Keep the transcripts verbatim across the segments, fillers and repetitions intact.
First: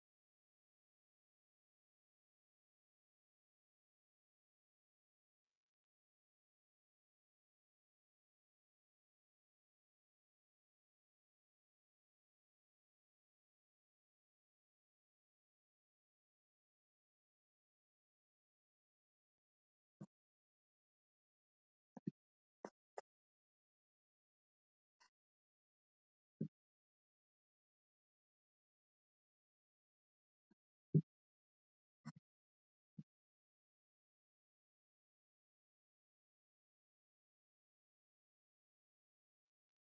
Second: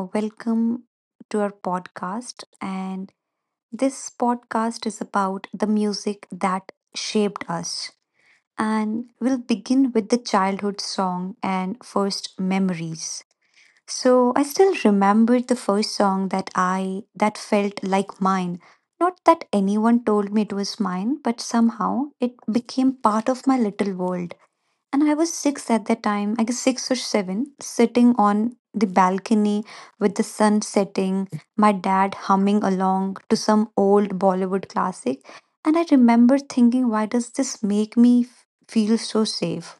Uh, Welcome to our podcast. And this podcast is about the music that shaped us. And we'll begin with the childhood song and first memories. So I still remember the first song that I that felt like mine. Not that anyone told me it was mine, but somehow it became part of my little world. And I was six at that time, I guess six or seven, sitting on the balcony with the sun setting, my dad humming along to some old Bollywood classic. And I remember thinking, why does this make me f- feel so safe?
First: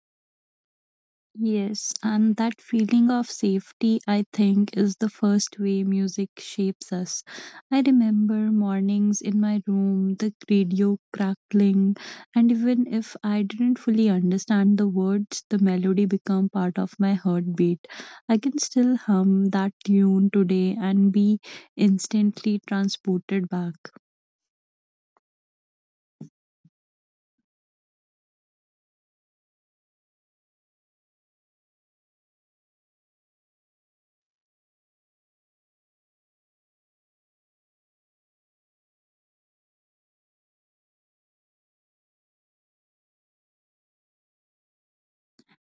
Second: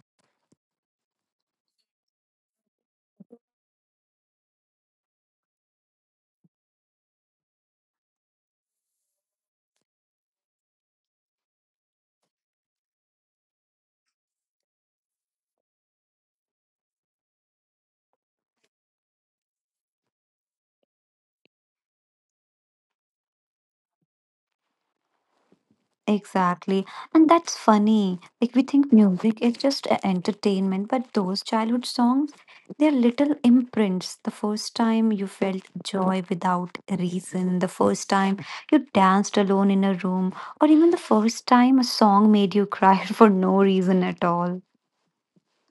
Yes, and that feeling of safety, I think, is the first way music shapes us. I remember mornings in my room, the radio crackling, and even if I didn't fully understand the words, the melody became part of my heartbeat. I can still hum that tune today and be instantly transported back. Exactly. And that's funny. Like we think music is just a- entertainment, but those childhood songs, they're little imprints. The first time you felt joy without a reason, the first time you danced alone in a room, or even the first time a song made you cry for no reason at all.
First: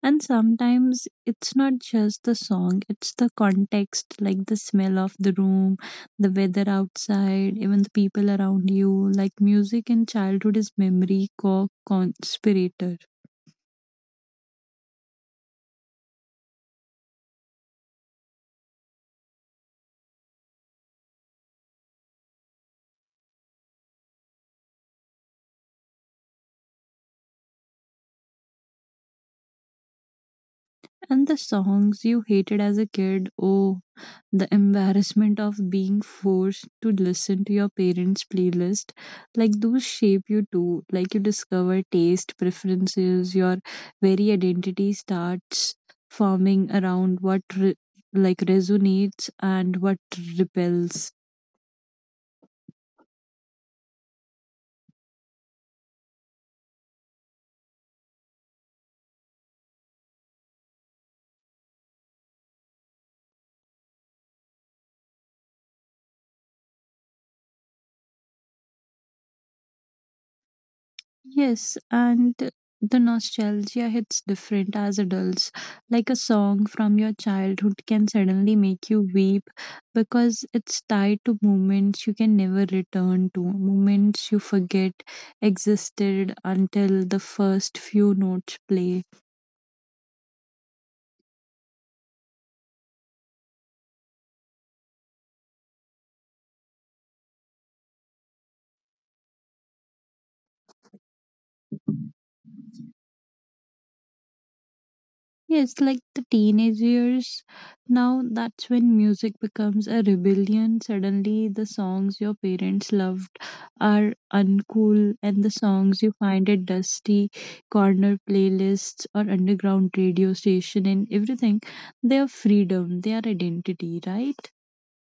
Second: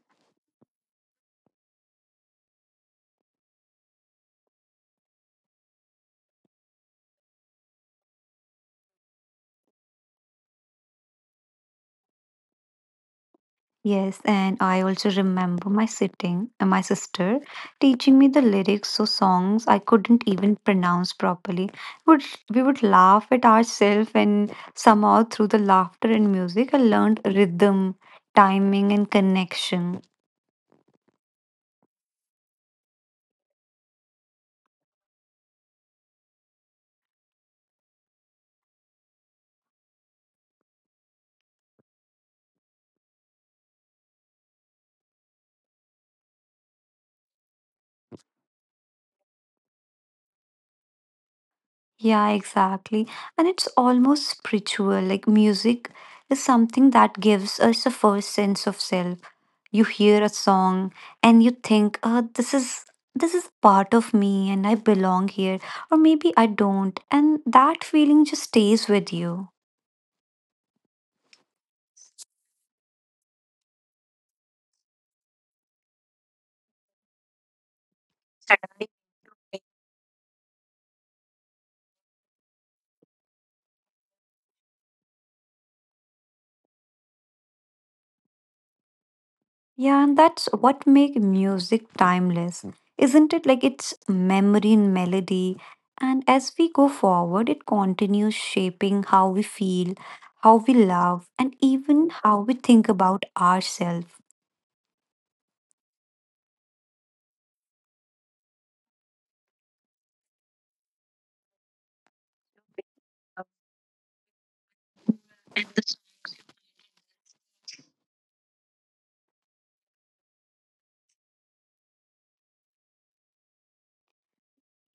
And sometimes it's not just the song, it's the context, like the smell of the room, the weather outside, even the people around you. Like music in childhood is memory co conspirator. Yes, and I also remember my sitting and my sister teaching me the lyrics so songs I couldn't even pronounce properly. Would we would laugh at ourselves, and somehow through the laughter and music I learned rhythm, timing and connection. And the songs you hated as a kid, oh, the embarrassment of being forced to listen to your parents' playlist. Like, those shape you too. Like, you discover taste, preferences, your very identity starts forming around what, re- like, resonates and what repels. Yeah, exactly. And it's almost spiritual. Like music is something that gives us a first sense of self. You hear a song and you think, oh, this is this is part of me and I belong here. Or maybe I don't. And that feeling just stays with you. Yes, and the nostalgia hits different as adults. Like a song from your childhood can suddenly make you weep because it's tied to moments you can never return to, moments you forget existed until the first few notes play. Yeah, and that's what make music timeless, isn't it? Like it's memory and melody. And as we go forward, it continues shaping how we feel, how we love, and even how we think about ourselves. Yes, like the teenage years. Now that's when music becomes a rebellion. Suddenly, the songs your parents loved are uncool, and the songs you find at dusty corner playlists or underground radio station and everything, they are freedom, they are identity, right?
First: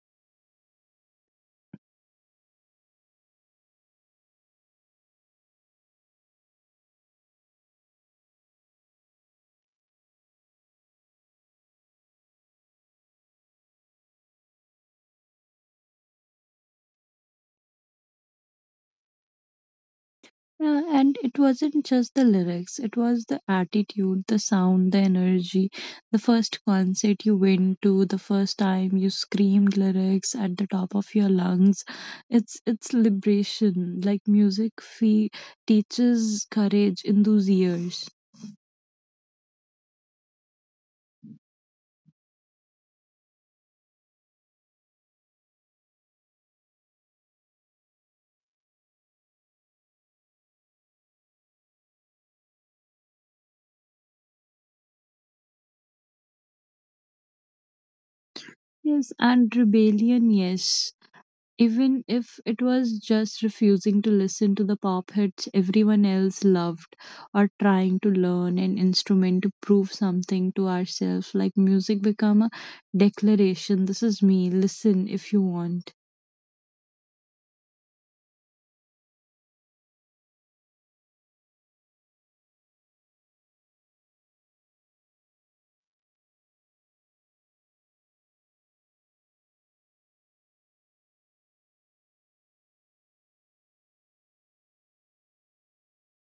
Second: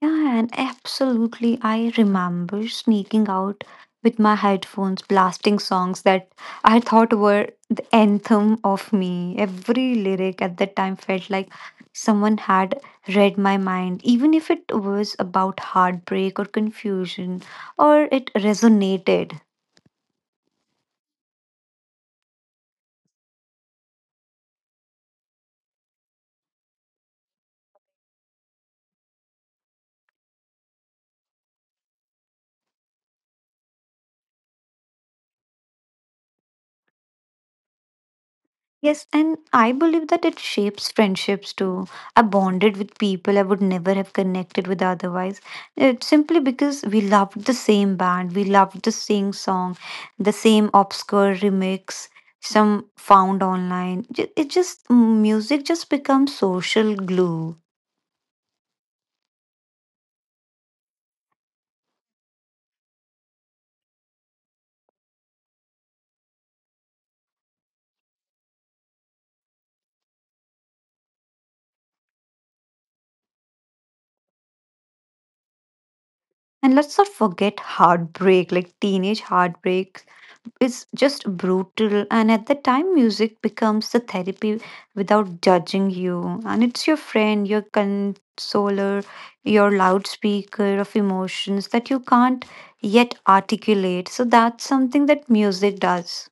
Yeah, and absolutely. I remember sneaking out with my headphones, blasting songs that I thought were the anthem of me. Every lyric at that time felt like someone had read my mind, even if it was about heartbreak or confusion, or it resonated. Yeah, and it wasn't just the lyrics, it was the attitude, the sound, the energy. The first concert you went to, the first time you screamed lyrics at the top of your lungs. It's it's liberation. Like music fee teaches courage in those years. Yes, and I believe that it shapes friendships too. I bonded with people I would never have connected with otherwise. It's simply because we loved the same band, we loved the same song, the same obscure remix, some found online. Ju- It just, mm, music just becomes social glue. Yes, and rebellion, yes. Even if it was just refusing to listen to the pop hits everyone else loved, or trying to learn an instrument to prove something to ourselves, like music become a declaration: this is me, listen if you want. And let's not forget heartbreak. Like teenage heartbreak is just brutal, and at the time music becomes the therapy without judging you, and it's your friend, your consoler, your loudspeaker of emotions that you can't yet articulate. So that's something that music does.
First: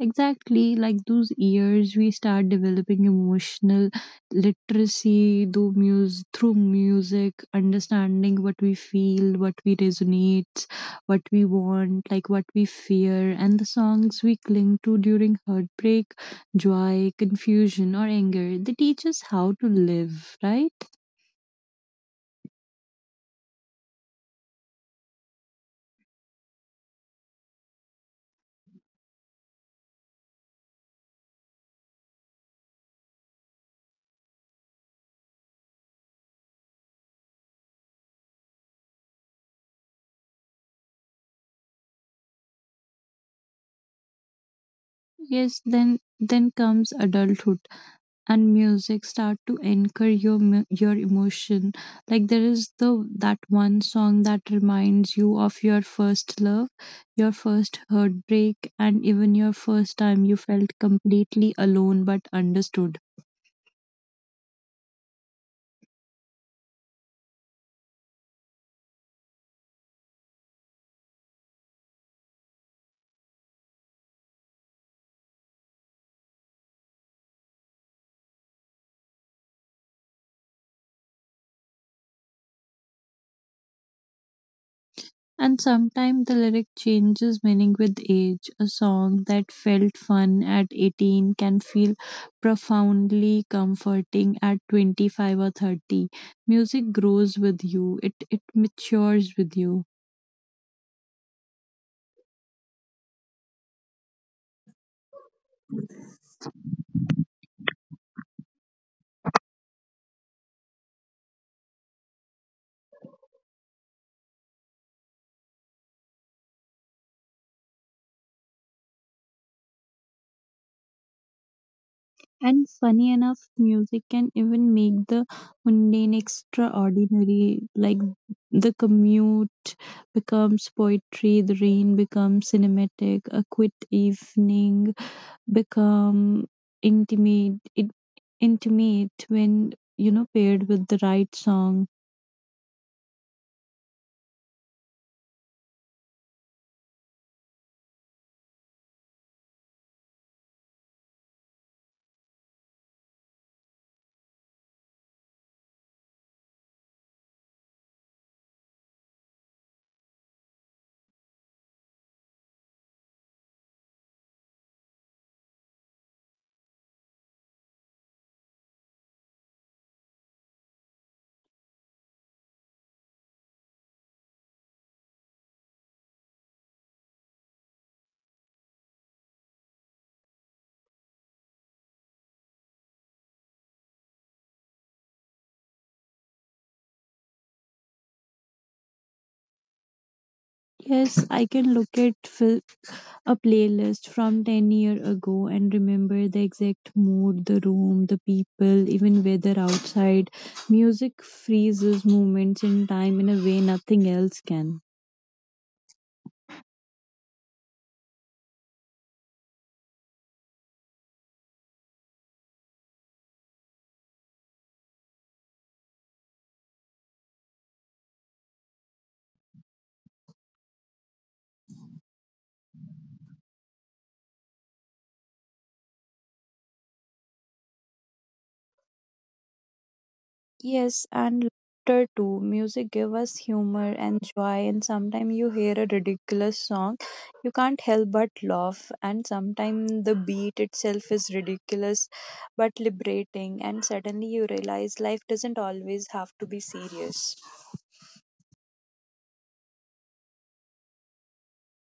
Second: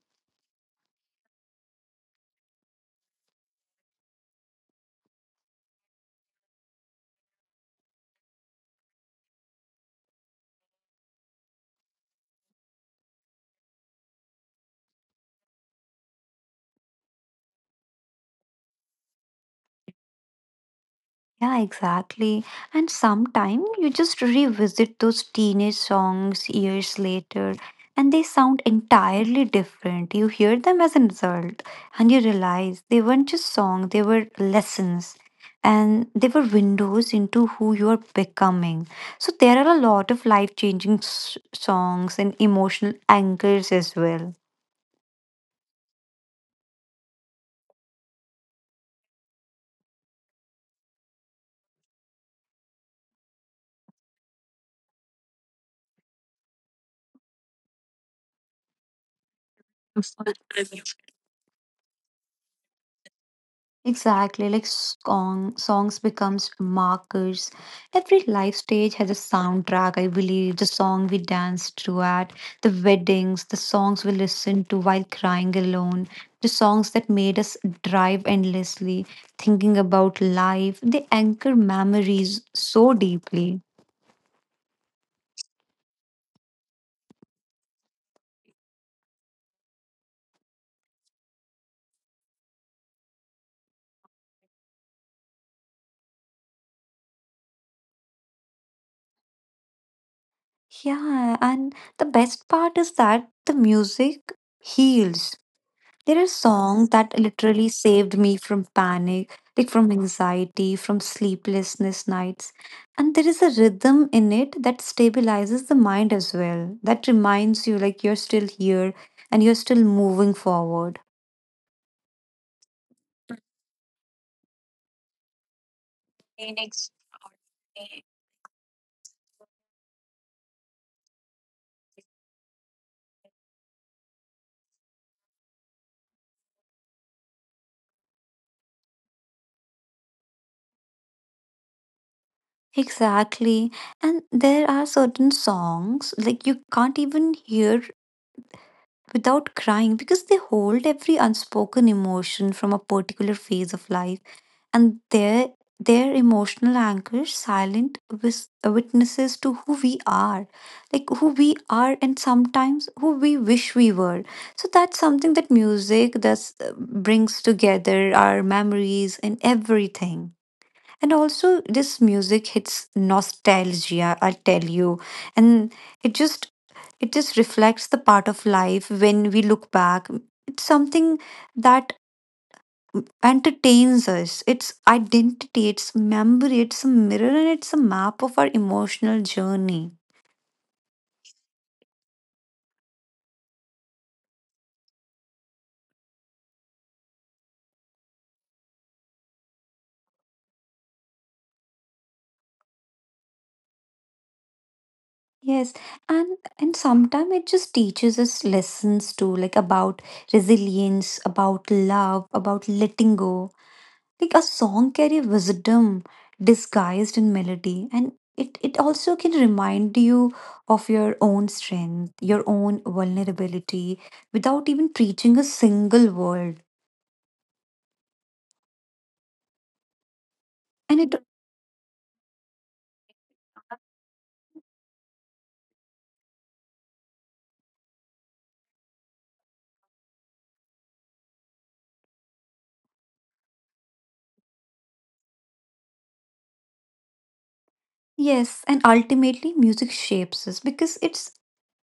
Exactly, like those years we start developing emotional literacy through music, through music, understanding what we feel, what we resonate, what we want, like what we fear, and the songs we cling to during heartbreak, joy, confusion, or anger. They teach us how to live, right? Yeah, exactly. And sometime you just revisit those teenage songs years later and they sound entirely different. You hear them as an adult and you realize they weren't just songs, they were lessons, and they were windows into who you are becoming. So there are a lot of life changing s- songs and emotional anchors as well. Yes, then then comes adulthood. And music start to anchor your mu- your emotion, like there is the, that one song that reminds you of your first love, your first heartbreak, and even your first time you felt completely alone but understood. Exactly, like song, songs becomes markers. Every life stage has a soundtrack, I believe. The song we danced to at the weddings, the songs we listened to while crying alone, the songs that made us drive endlessly, thinking about life. They anchor memories so deeply. And sometimes the lyric changes meaning with age. A song that felt fun at eighteen can feel profoundly comforting at twenty-five or thirty. Music grows with you, it it matures with you. Yeah, and the best part is that the music heals. There are songs that literally saved me from panic, like from anxiety, from sleeplessness nights. And there is a rhythm in it that stabilizes the mind as well, that reminds you like you're still here and you're still moving forward. And funny enough, music can even make the mundane Phoenix. extraordinary. Like the commute becomes poetry, the rain becomes cinematic, a quiet evening become intimate it, intimate when, you know, paired with the right song. Exactly. And there are certain songs like you can't even hear without crying because they hold every unspoken emotion from a particular phase of life. And their their emotional anchor, silent wis- witnesses to who we are, like who we are and sometimes who we wish we were. So that's something that music thus uh, brings together our memories and everything. And also this music hits nostalgia, I'll tell you. And it just it just reflects the part of life when we look back. It's something that entertains us. It's identity, it's memory, it's a mirror, and it's a map of our emotional journey. Yes, I can look at fil- a playlist from ten year ago and remember the exact mood, the room, the people, even weather outside. Music freezes moments in time in a way nothing else can. Yes, and and sometimes it just teaches us lessons too, like about resilience, about love, about letting go. Like a song carry wisdom disguised in melody, and it it also can remind you of your own strength, your own vulnerability, without even preaching a single word. Yes, And it and laughter too. Music give us humor and joy, and sometimes you hear a ridiculous song, you can't help but laugh, and sometimes the beat itself is ridiculous but liberating, and suddenly you realize life doesn't always have to be serious. Yes, and ultimately, music shapes us because it's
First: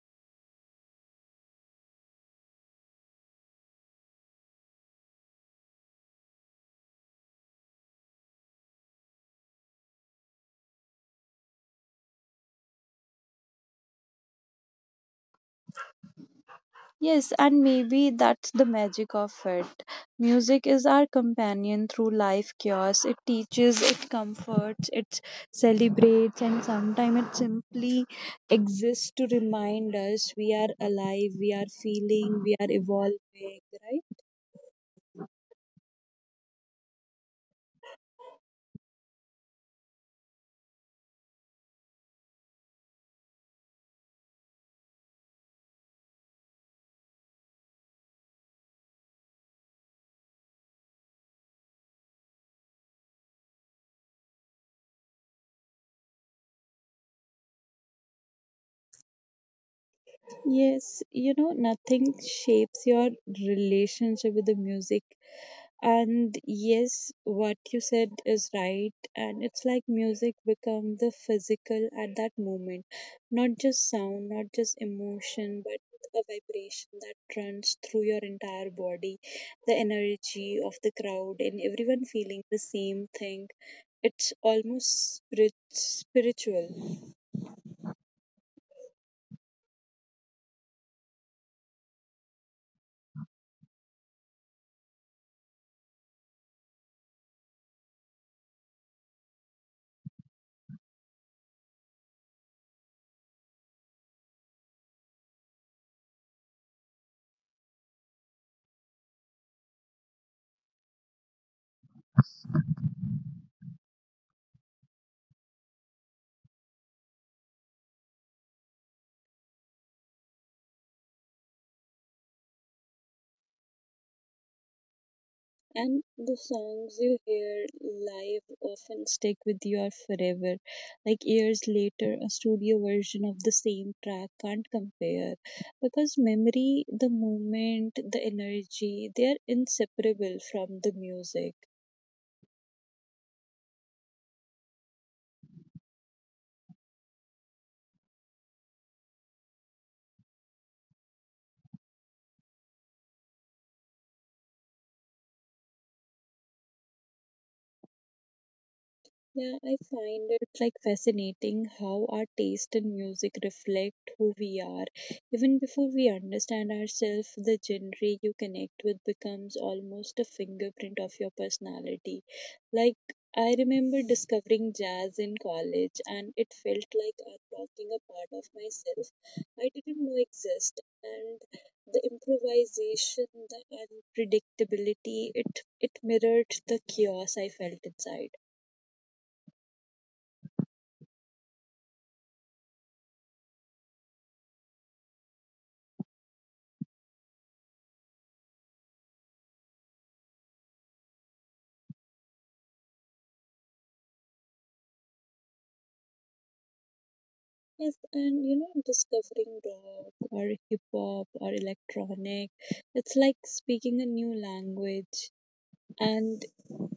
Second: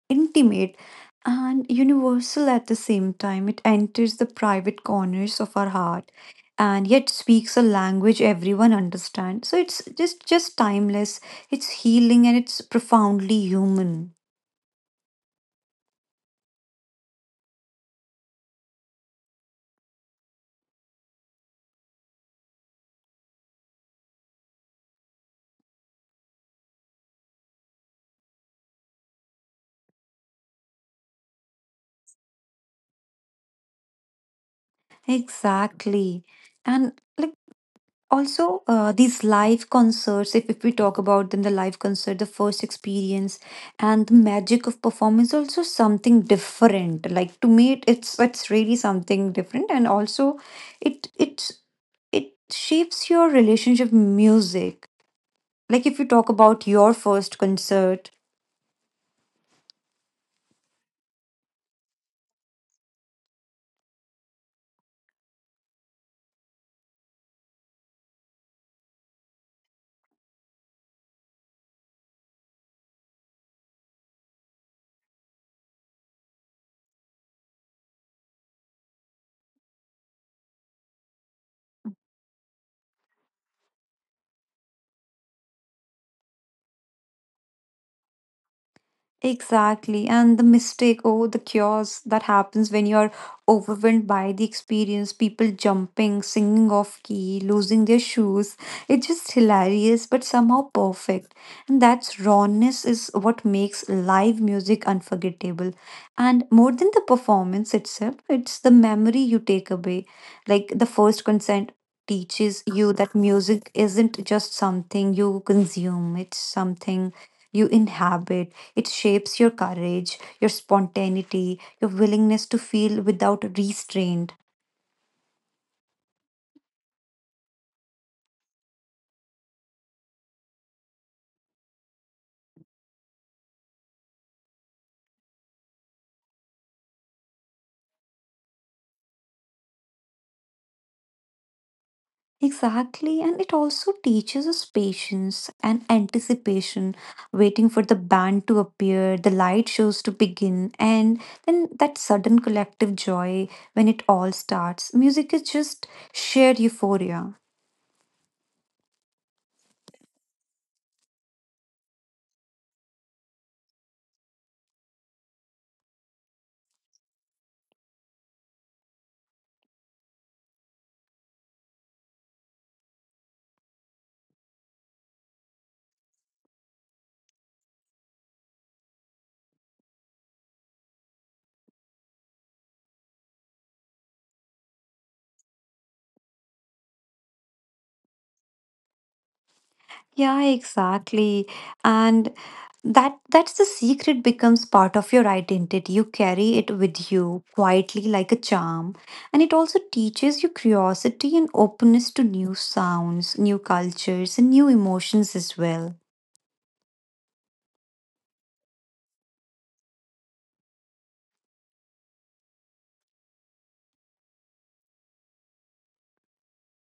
intimate and universal at the same time. It enters the private corners of our heart and yet speaks a language everyone understands. So it's just just timeless, it's healing and it's profoundly human. Yes, and maybe that's the magic of it. Music is our companion through life chaos. It teaches, it comforts, it celebrates, and sometimes it simply exists to remind us we are alive, we are feeling, we are evolving, right? Exactly. And like also uh, these live concerts, if, if we talk about them, the live concert, the first experience and the magic of performance, also something different. Like to me it, it's it's really something different, and also it it's it shapes your relationship with music, like if you talk about your first concert. Yes, you know, nothing shapes your relationship with the music. And yes, what you said is right. And it's like music become the physical at that moment. Not just sound, not just emotion, but a vibration that runs through your entire body. The energy of the crowd and everyone feeling the same thing. It's almost spirit- spiritual. Exactly. And the mistake, oh, the chaos that happens when you're overwhelmed by the experience, people jumping, singing off key, losing their shoes. It's just hilarious, but somehow perfect. And that rawness is what makes live music unforgettable. And more than the performance itself, it's the memory you take away. Like the first consent teaches you that music isn't just something you consume, it's something you inhabit. It shapes your courage, your spontaneity, your willingness to feel without restraint. And the songs you hear live often stick with you forever. Like years later, a studio version of the same track can't compare, because memory, the moment, the energy, they are inseparable from the music. Exactly, and it also teaches us patience and anticipation, waiting for the band to appear, the light shows to begin, and then that sudden collective joy when it all starts. Music is just shared euphoria. Yeah, I find it like fascinating how our taste in music reflect who we are. Even before we understand ourselves, the genre you connect with becomes almost a fingerprint of your personality. Like, I remember discovering jazz in college and it felt like unlocking a part of myself I didn't know exist, and the improvisation, the unpredictability, it it mirrored the chaos I felt inside. Yeah, exactly. And that that's the secret, becomes part of your identity. You carry it with you quietly like a charm. And it also teaches you curiosity and openness to new sounds, new cultures, and new emotions as well. Yes, and you know, discovering rock or hip hop or electronic, it's like speaking a new language, and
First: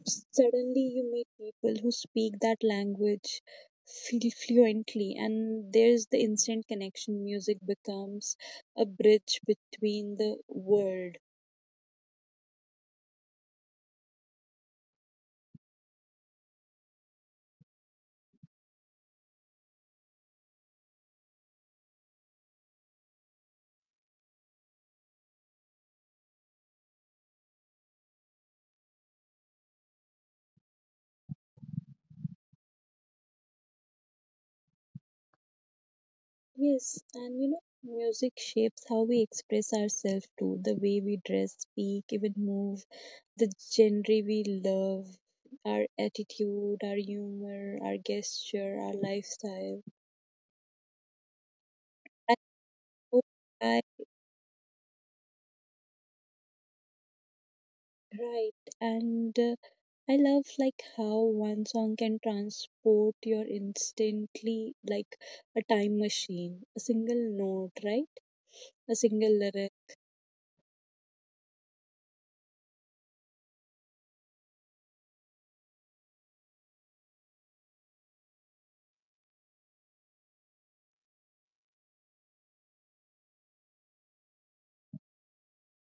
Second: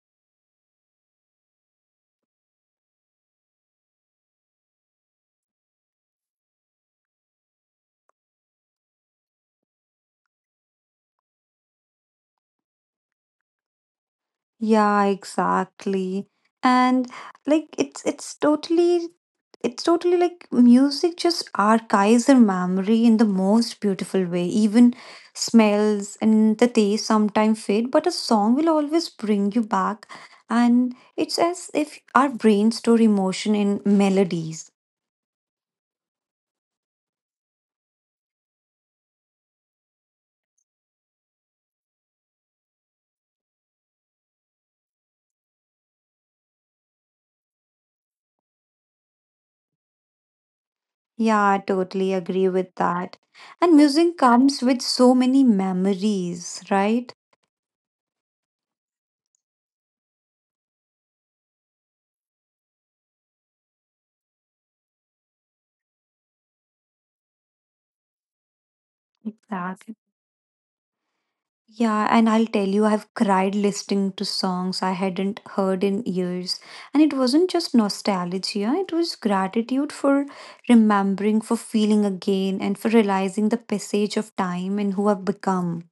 suddenly you meet people who speak that language feel fluently, and there's the instant connection. Music becomes a bridge between the world. Yeah, exactly. And like it's it's totally it's totally like music just archives our memory in the most beautiful way. Even smells and the taste sometimes fade, but a song will always bring you back. And it's as if our brain store emotion in melodies. Yes, and you know, music shapes how we express ourselves too, the way we dress, speak, even move, the genre we love, our attitude, our humor, our gesture, our lifestyle. Yeah, I totally I agree with that. hope And I music comes with so many memories, right? right, and uh, I love like how one song can transport your instantly, like a time machine, a single note, right? A single lyric. Exactly. Yeah, and I'll tell you, I've cried listening to songs I hadn't heard in years. And it wasn't just nostalgia, it was gratitude for remembering, for feeling again, and for realizing the passage of time and who I've become.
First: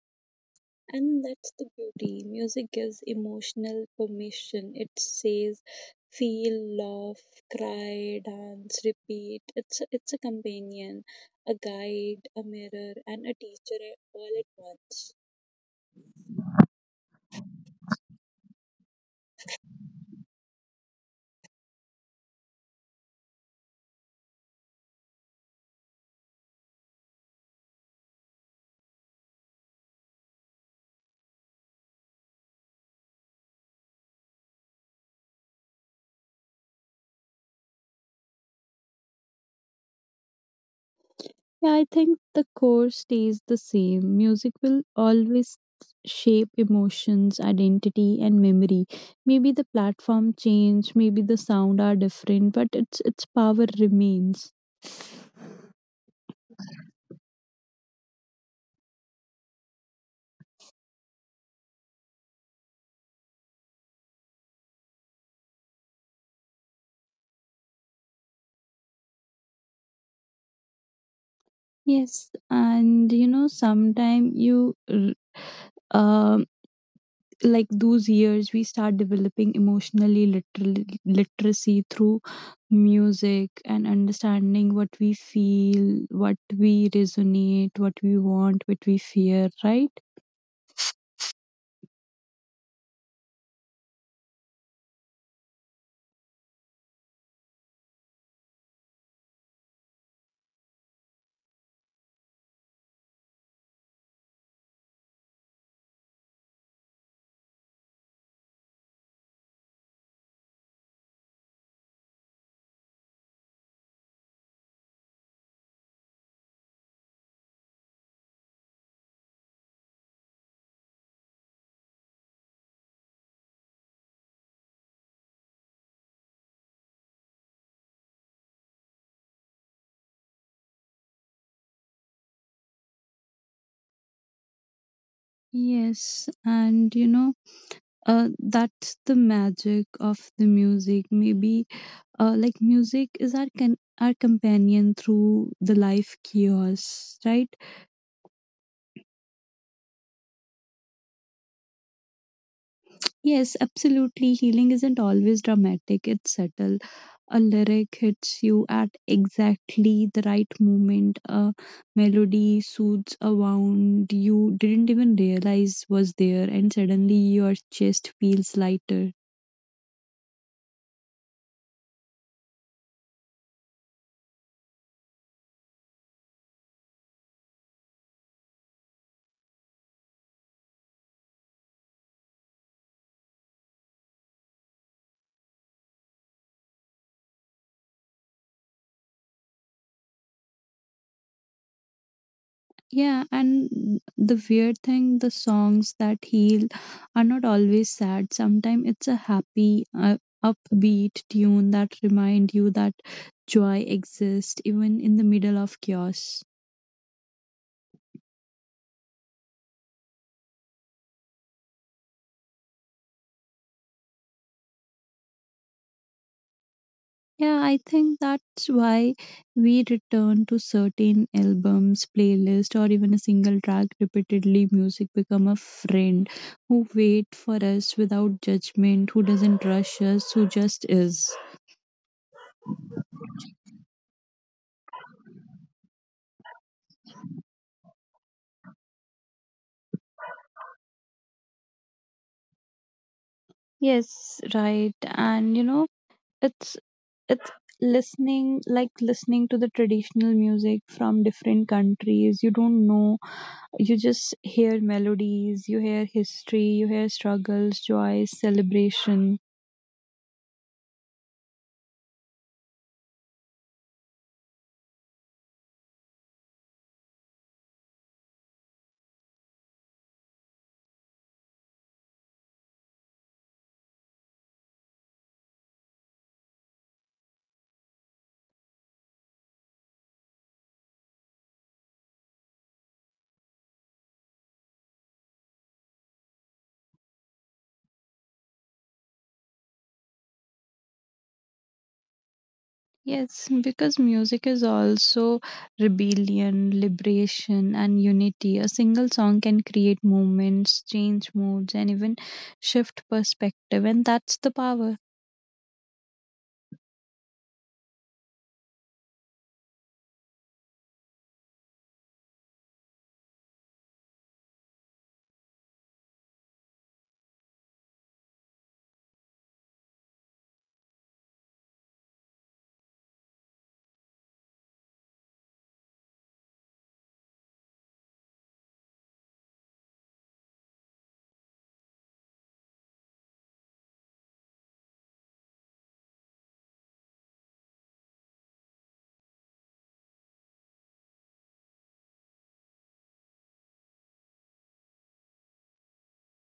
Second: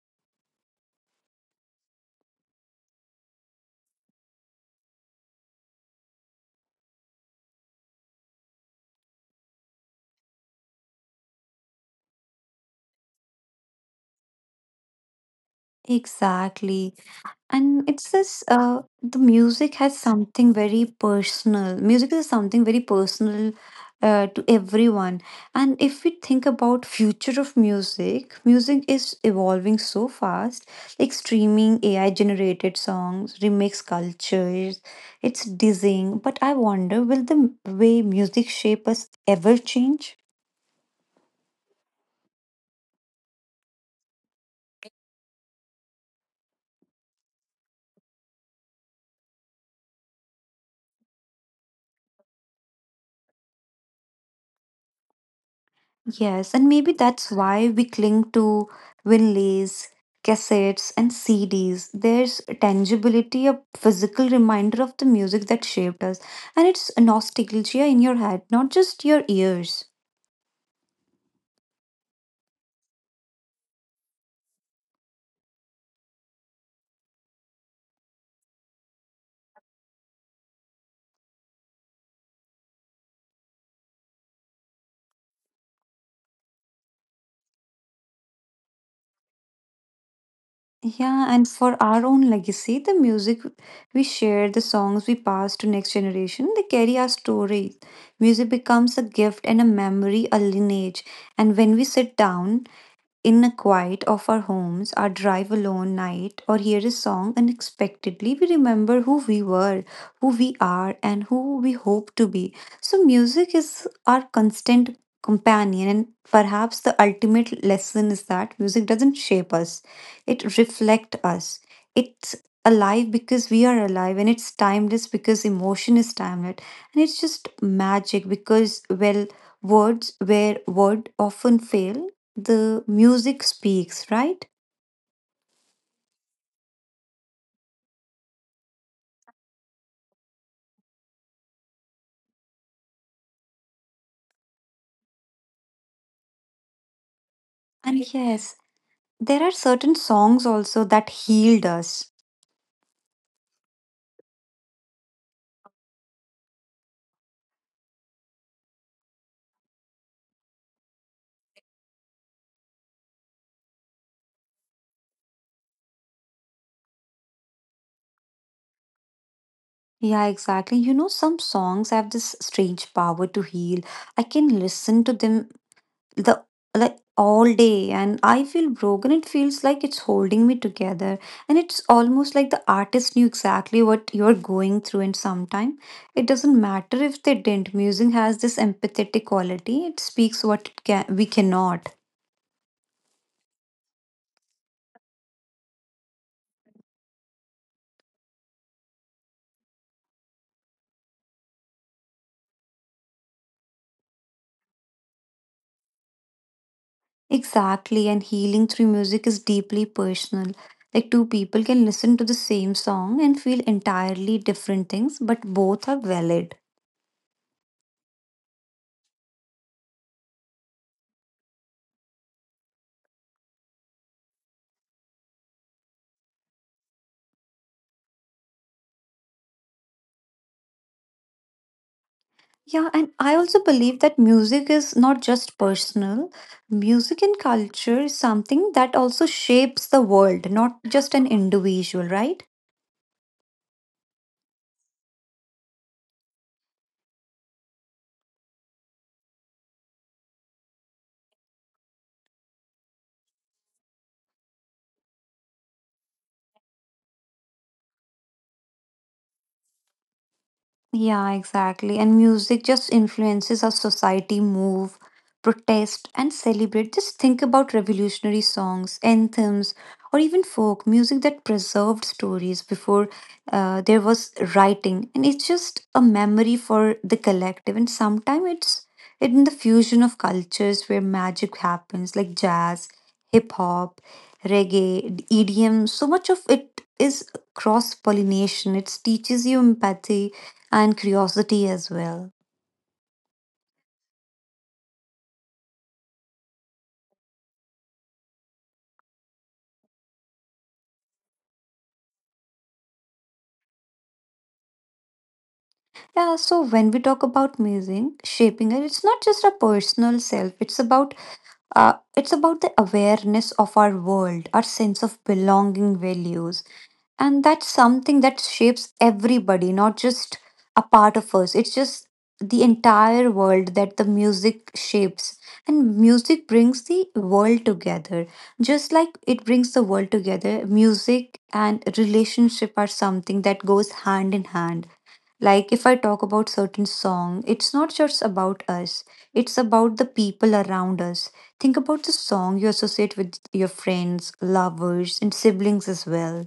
And that's the beauty. Music gives emotional permission. It says feel, laugh, cry, dance, repeat. It's a, it's a companion, a guide, a mirror, and a teacher all at once. Exactly. And it's this uh, the music has something very personal. Music is something very personal uh, to everyone. And if we think about future of music, music is evolving so fast, like streaming, A I generated songs, remix cultures. It's dizzying, but I wonder, will the way music shape us ever change? Yeah, I think the core stays the same. Music will always shape emotions, identity, and memory. Maybe the platform change, maybe the sound are different, but its its power remains. Yes, and maybe that's why we cling to Winleys, cassettes, and C Ds. There's a tangibility, a physical reminder of the music that shaped us. And it's nostalgia in your head, not just your ears. Yes, and you know, sometime you, r- um, like those years, we start developing emotionally literal literacy through music, and understanding what we feel, what we resonate, what we want, what we fear, right? Yeah, and for our own legacy, the music we share, the songs we pass to next generation, they carry our stories. Music becomes a gift and a memory, a lineage. And when we sit down in the quiet of our homes, our drive alone night, or hear a song unexpectedly, we remember who we were, who we are, and who we hope to be. So, music is our constant companion, and perhaps the ultimate lesson is that music doesn't shape us, it reflects us. It's alive because we are alive, and it's timeless because emotion is timeless, and it's just magic because, well, words where word often fail, the music speaks, right? Yes, and you know, uh, that's the magic of the music. Maybe, uh, like music is our con- our companion through the life chaos, right? And right. Yes, there are certain songs also that healed us. Yes, absolutely. Healing isn't always dramatic, it's subtle. A lyric hits you at exactly the right moment, a melody soothes a wound you didn't even realize was there, and suddenly your chest feels lighter. Yeah, exactly. You know, some songs have this strange power to heal. I can listen to them the like all day and I feel broken. It feels like it's holding me together. And it's almost like the artist knew exactly what you're going through, and sometimes it doesn't matter if they didn't. Music has this empathetic quality. It speaks what it can we cannot. Yeah, and the weird thing, the songs that heal are not always sad. Sometimes it's a happy, uh, upbeat tune that remind you that joy exists even in the middle of chaos. Exactly, and healing through music is deeply personal. Like two people can listen to the same song and feel entirely different things, but both are valid. Yeah, I think that's why we return to certain albums, playlist, or even a single track repeatedly. Music become a friend who wait for us without judgment, who doesn't rush us, who just is. Yeah, and I also believe that music is not just personal. Music and culture is something that also shapes the world, not just an individual, right? Yes, right. And you know, it's it's listening, like listening to the traditional music from different countries. You don't know. You just hear melodies, you hear history, you hear struggles, joys, celebration. Yeah, exactly. And music just influences our society move, protest, and celebrate. Just think about revolutionary songs, anthems, or even folk music that preserved stories before uh, there was writing. And it's just a memory for the collective. And sometimes it's in the fusion of cultures where magic happens, like jazz, hip hop, reggae, E D M. So much of it is cross pollination. It teaches you empathy and curiosity as well. Yes, because music is also rebellion, liberation, and unity. A single song can create movements, change moods, and even shift perspective, and that's the power. Yeah, so when we talk about music shaping it, it's not just a personal self, it's about Uh, it's about the awareness of our world, our sense of belonging, values. And that's something that shapes everybody, not just a part of us. It's just the entire world that the music shapes. And music brings the world together. Just like it brings the world together, music and relationship are something that goes hand in hand, like if I talk about certain song, it's not just about us. It's about the people around us. Think about the song you associate with your friends, lovers, and siblings as well.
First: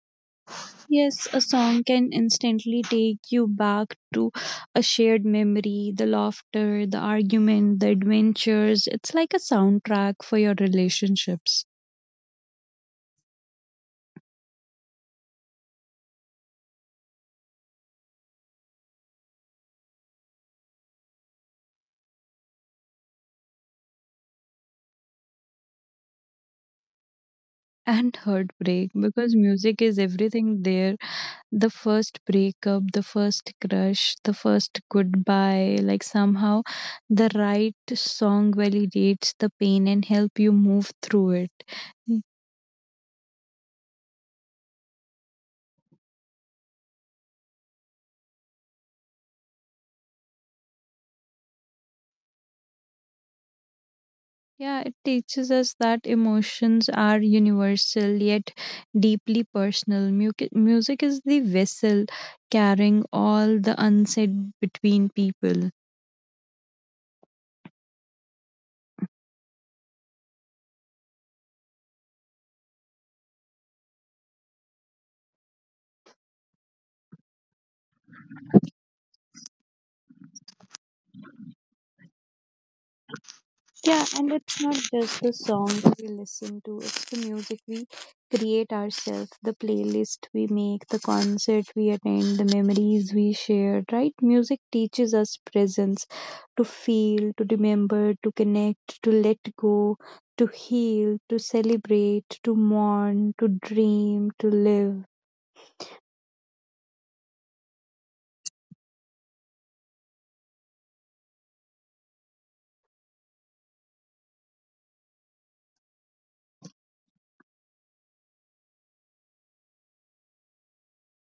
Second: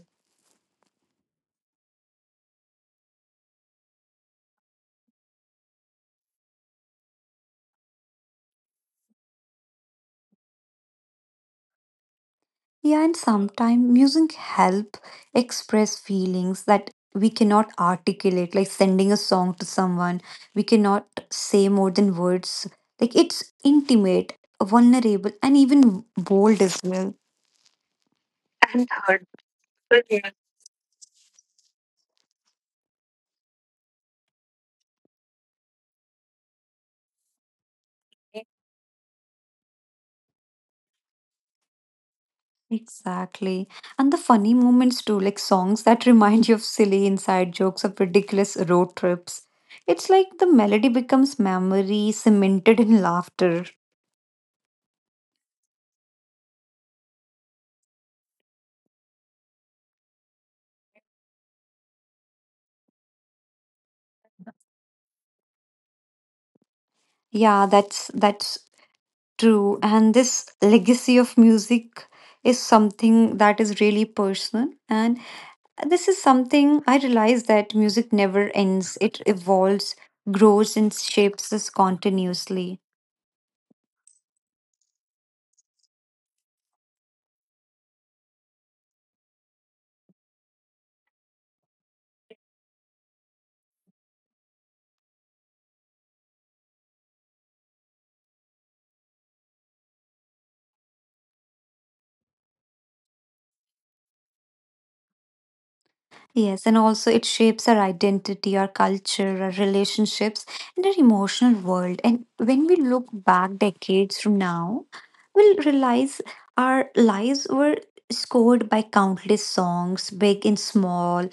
Yes, a song can instantly take you back to a shared memory, the laughter, the argument, the adventures. It's like a soundtrack for your relationships, Yeah, and sometimes music help express feelings that we cannot articulate, like sending a song to someone. We cannot say more than words. Like it's intimate, vulnerable, and even bold as well. and And heartbreak, hurtful. because music is Yeah. everything there. The first breakup, the first crush, the first goodbye, like somehow the right song validates the pain and help you move through it. Mm. Exactly. And the funny moments too, like songs that remind you of silly inside jokes of ridiculous road trips. It's like the melody becomes memory cemented in laughter. Yeah, it teaches us that emotions are universal yet deeply personal. Mu- music is the vessel carrying all the unsaid between people. Yeah, that's that's true. And this legacy of music is something that is really personal. And this is something I realize that music never ends. It evolves, grows, and shapes us continuously. Yeah, and it's not just the songs we listen to, it's the music we create ourselves, the playlist we make, the concert we attend, the memories we share, right? Music teaches us presence, to feel, to remember, to connect, to let go, to heal, to celebrate, to mourn, to dream, to live. Yes, and also it shapes our identity, our culture, our relationships, and our emotional world. And when we look back decades from now, we'll realize our lives were scored by countless songs, big and small,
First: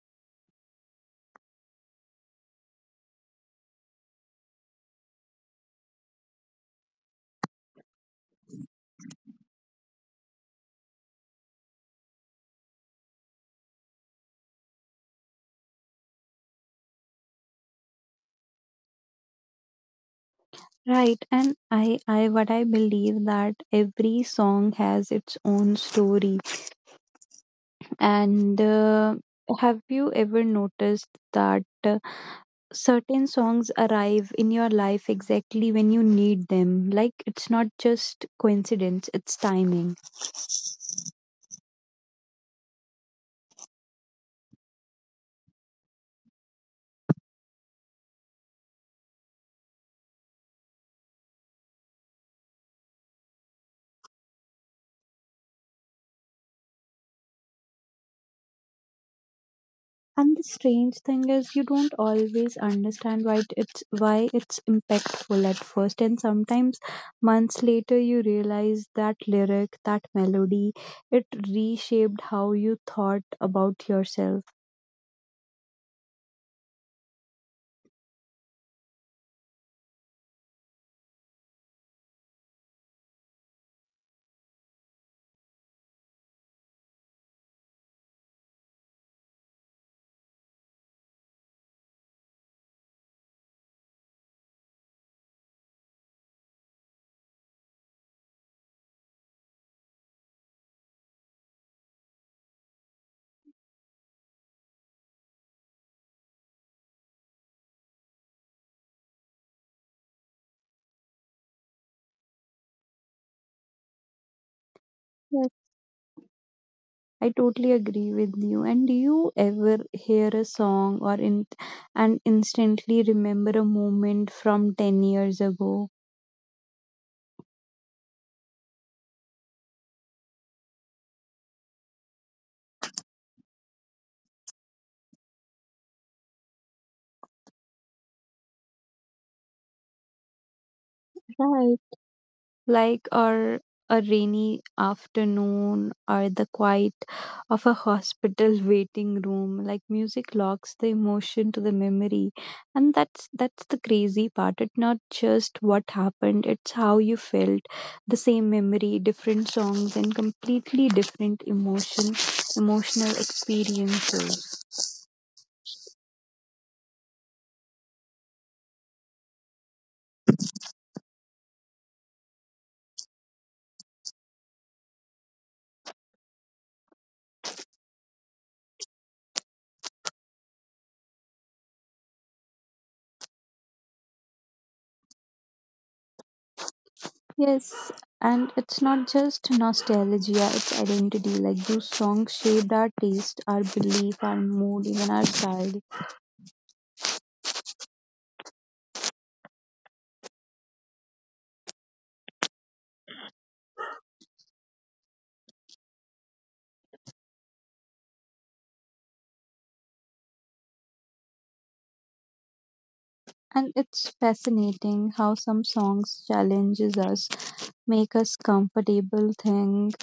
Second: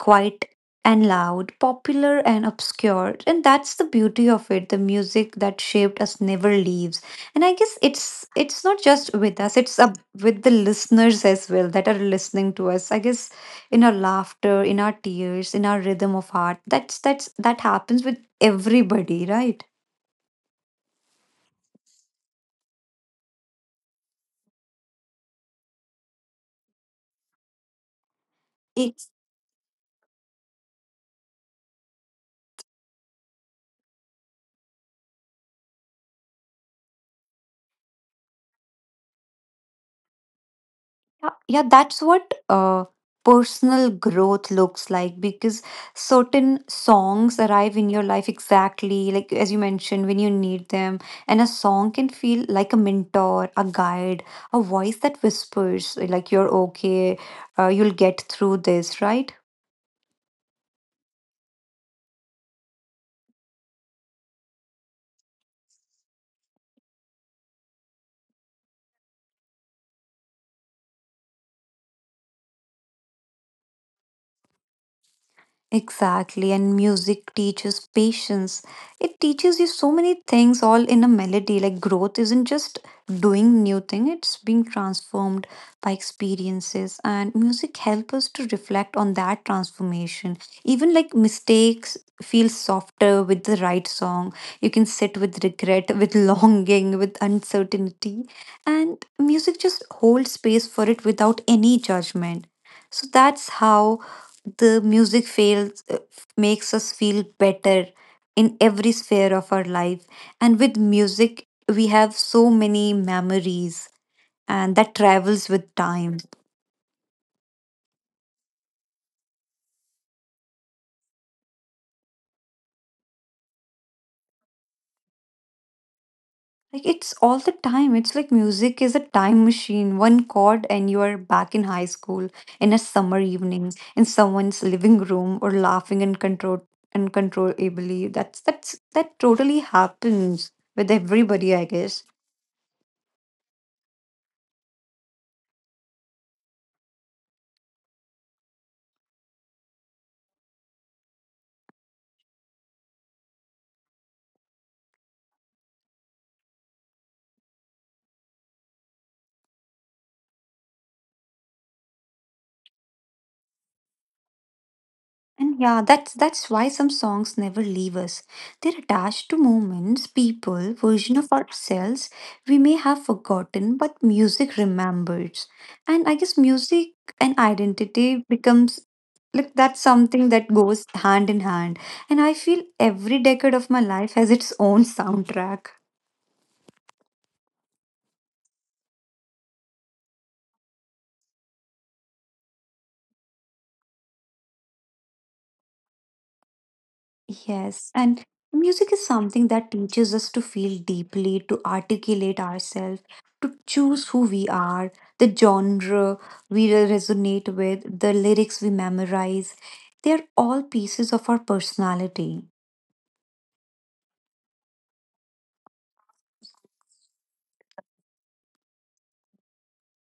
quiet and loud, popular and obscure. And that's the beauty of it. The music that shaped us never leaves. And I guess it's it's not just with us, it's up with the listeners as well that are listening to us. I guess in our laughter, in our tears, in our rhythm of heart. That's that's that happens with everybody, right? Right, and I, I, what I believe that every song has its own story. And It's uh, have you ever noticed that uh, certain songs arrive in your life exactly when you need them? Like it's not just coincidence, it's timing. yeah, yeah that's what uh personal growth looks like, because certain songs arrive in your life exactly, like as you mentioned, when you need them, and a song can feel like a mentor, a guide, a voice that whispers like, you're okay, uh, you'll get through this, right? And the strange thing is you don't always understand why it- it's why it's impactful at first, and sometimes months later you realize that lyric, that melody, it reshaped how you thought about yourself. Exactly, and music teaches patience. It teaches you so many things all in a melody. Like growth isn't just doing new thing, it's being transformed by experiences, and music helps us to reflect on that transformation. Even like mistakes feel softer with the right song. You can sit with regret, with longing, with uncertainty, and music just holds space for it without any judgment. So that's how the music feels uh, makes us feel better in every sphere of our life, and with music we have so many memories, and that travels with time. I totally agree with you. And do you ever hear a song or in and instantly remember a moment from ten years ago? Like it's all the time, it's like music is a time machine. One chord and you are back in high school, in a summer evening, in someone's living room, or laughing uncontrol- uncontrollably. That's that's that totally happens with everybody, I Right. guess. Like, or a rainy afternoon, or the quiet of a hospital waiting room, like music locks the emotion to the memory, and that's that's the crazy part. It's not just what happened, it's how you felt. The same memory, different songs, and completely different emotion emotional experiences. And yeah, that's that's why some songs never leave us. They're attached to moments, people, version of ourselves we may have forgotten, but music remembers. And I guess music and identity becomes like that's something that goes hand in hand. And I feel every decade of my life has its own soundtrack. Yes, and it's not just nostalgia, it's identity. Like those songs shaped our taste, our belief, our mood, even our style. Yes, and music is something that teaches us to feel deeply, to articulate ourselves, to choose who we are, the genre we resonate with, the lyrics we memorize. They are all pieces of our personality. And it's fascinating how some songs challenges us, make us comfortable, think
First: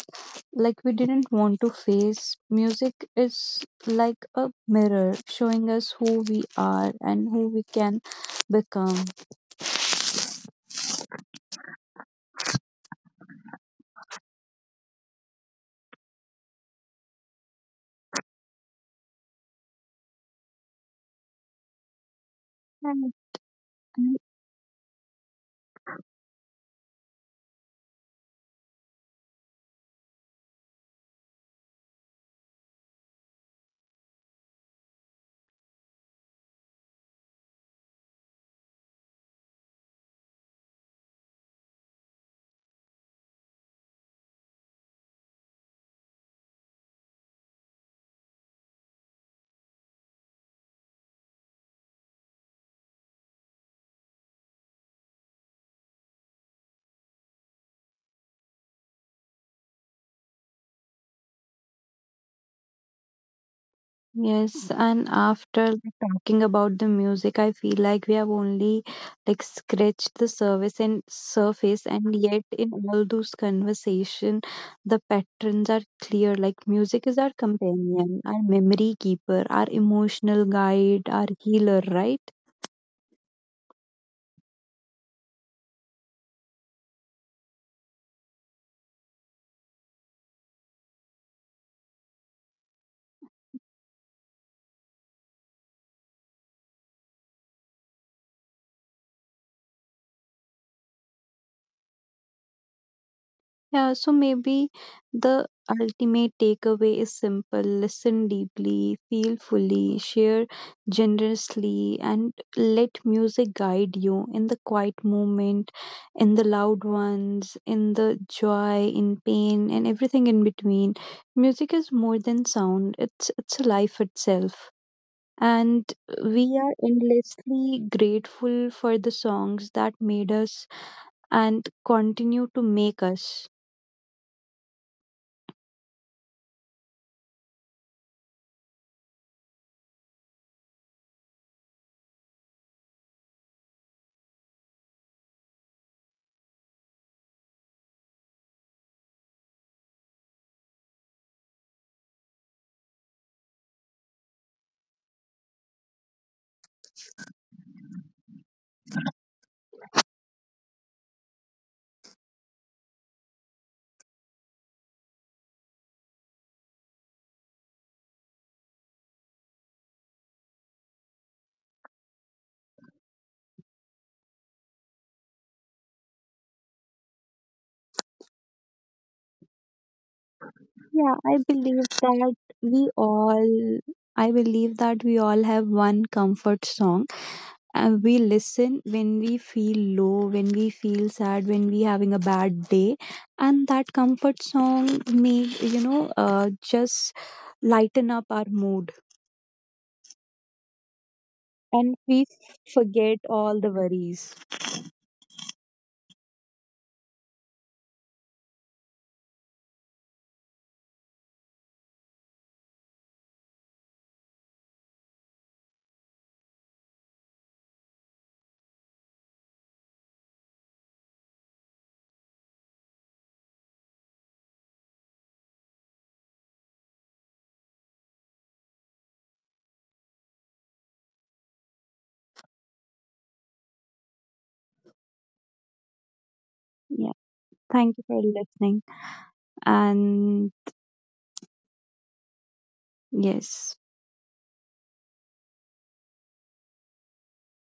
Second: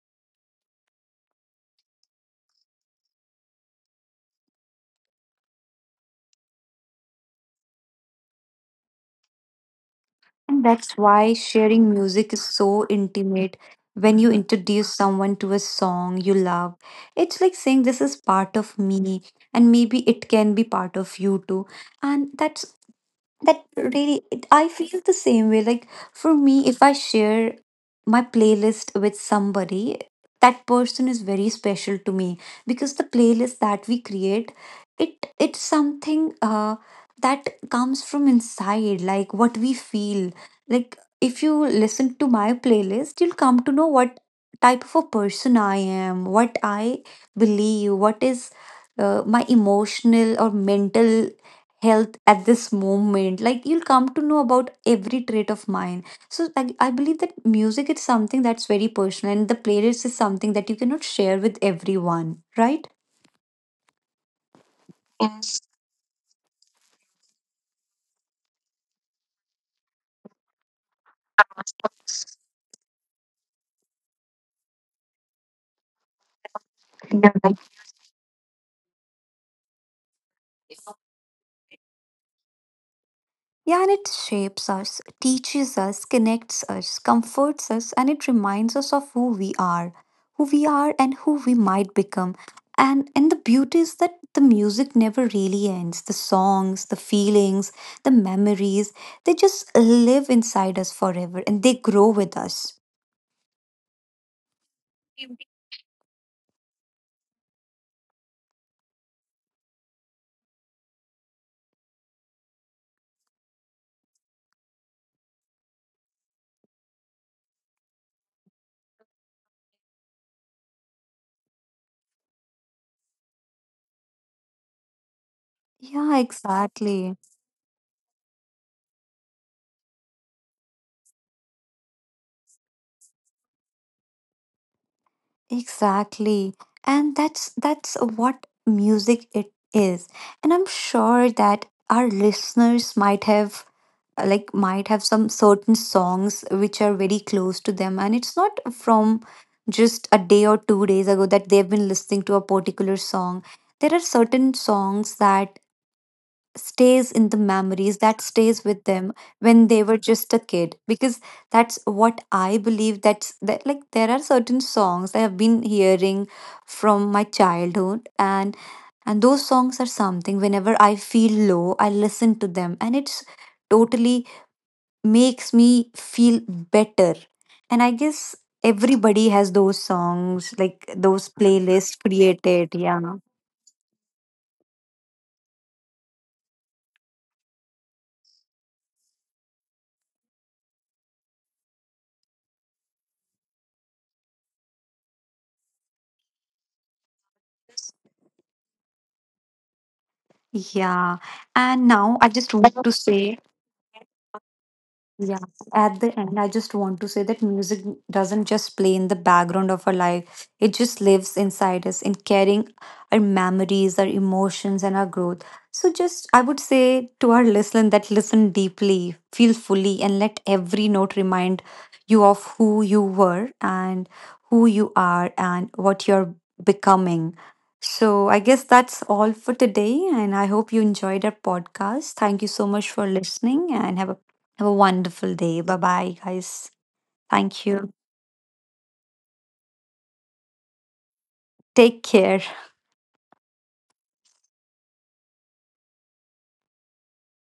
like we didn't want to face. Music is like a mirror showing us who we are and who we can become. And that's why sharing music is so intimate. When you introduce someone to a song you love, it's like saying, this is part of me, and maybe it can be part of you too. And that's Right. that really it. I feel the same way, like for me, if I share my playlist with somebody, that person is very special to me, because the playlist that we create, it it's something uh, that comes from inside, like what we feel. Like if you listen to my playlist, you'll come to know what type of a person I am, what I believe, what is uh, my emotional or mental health at this moment. Like you'll come to know about every trait of mine. So I, I believe that music is something that's very personal, and the playlist is something that you cannot share with everyone, right? Yes, and Yes. after like, talking about the music, I feel like we have only like scratched the surface and surface, and yet in all those conversation, the patterns are clear. Like music is You're our companion, our memory keeper, our emotional right. guide, our healer, right? Yeah, and it shapes us, teaches us, connects us, comforts us, and it reminds us of who we are, who we are, and who we might become. And and the beauty is that the music never really ends. The songs, the feelings, the memories, they just live inside us forever, and they grow with us. Yeah, so maybe the ultimate takeaway is simple: listen deeply, feel fully, share generously, and let music guide you in the quiet moment, in the loud ones, in the joy, in pain, and everything in between. Music is more than sound, it's, it's life itself. And Yeah, we are exactly. endlessly grateful for the songs that made us and continue to make us. Exactly. And that's that's what music it is. And I'm sure that our listeners might have uh, like might have some certain songs which are very close to them, and it's not from just a day or two days ago that they've been listening to a particular song. There are certain songs that stays in the memories, that stays with them when they were just a kid. Because that's what I believe, that's that, like there are certain songs I have been hearing from my childhood, and and those songs are something whenever I feel low I listen to them, and it's totally makes me feel better. And I guess everybody has those songs, like Yeah, those I believe playlists that created. we Yeah, all, I believe that we all have one comfort song, and we listen when we feel low, when we feel sad, when we having a bad day. And that comfort song may, you know, uh, just lighten up our mood, yeah, and and now we I just want to forget say. all the worries. Yeah, at the end, I just want to say that music doesn't just play in the background of our life, it just lives inside us, in carrying our memories, our emotions, and our growth. So, just I would say to our listener that listen deeply, feel fully, and let every note remind you of who you were, and who you are, and what you're becoming. So, I guess that's all for today, and I hope you enjoyed our podcast. Thank you so much for listening, and have a have a wonderful day. Bye bye, guys. Yeah. Thank Thank you you. for listening. And Take care. yes.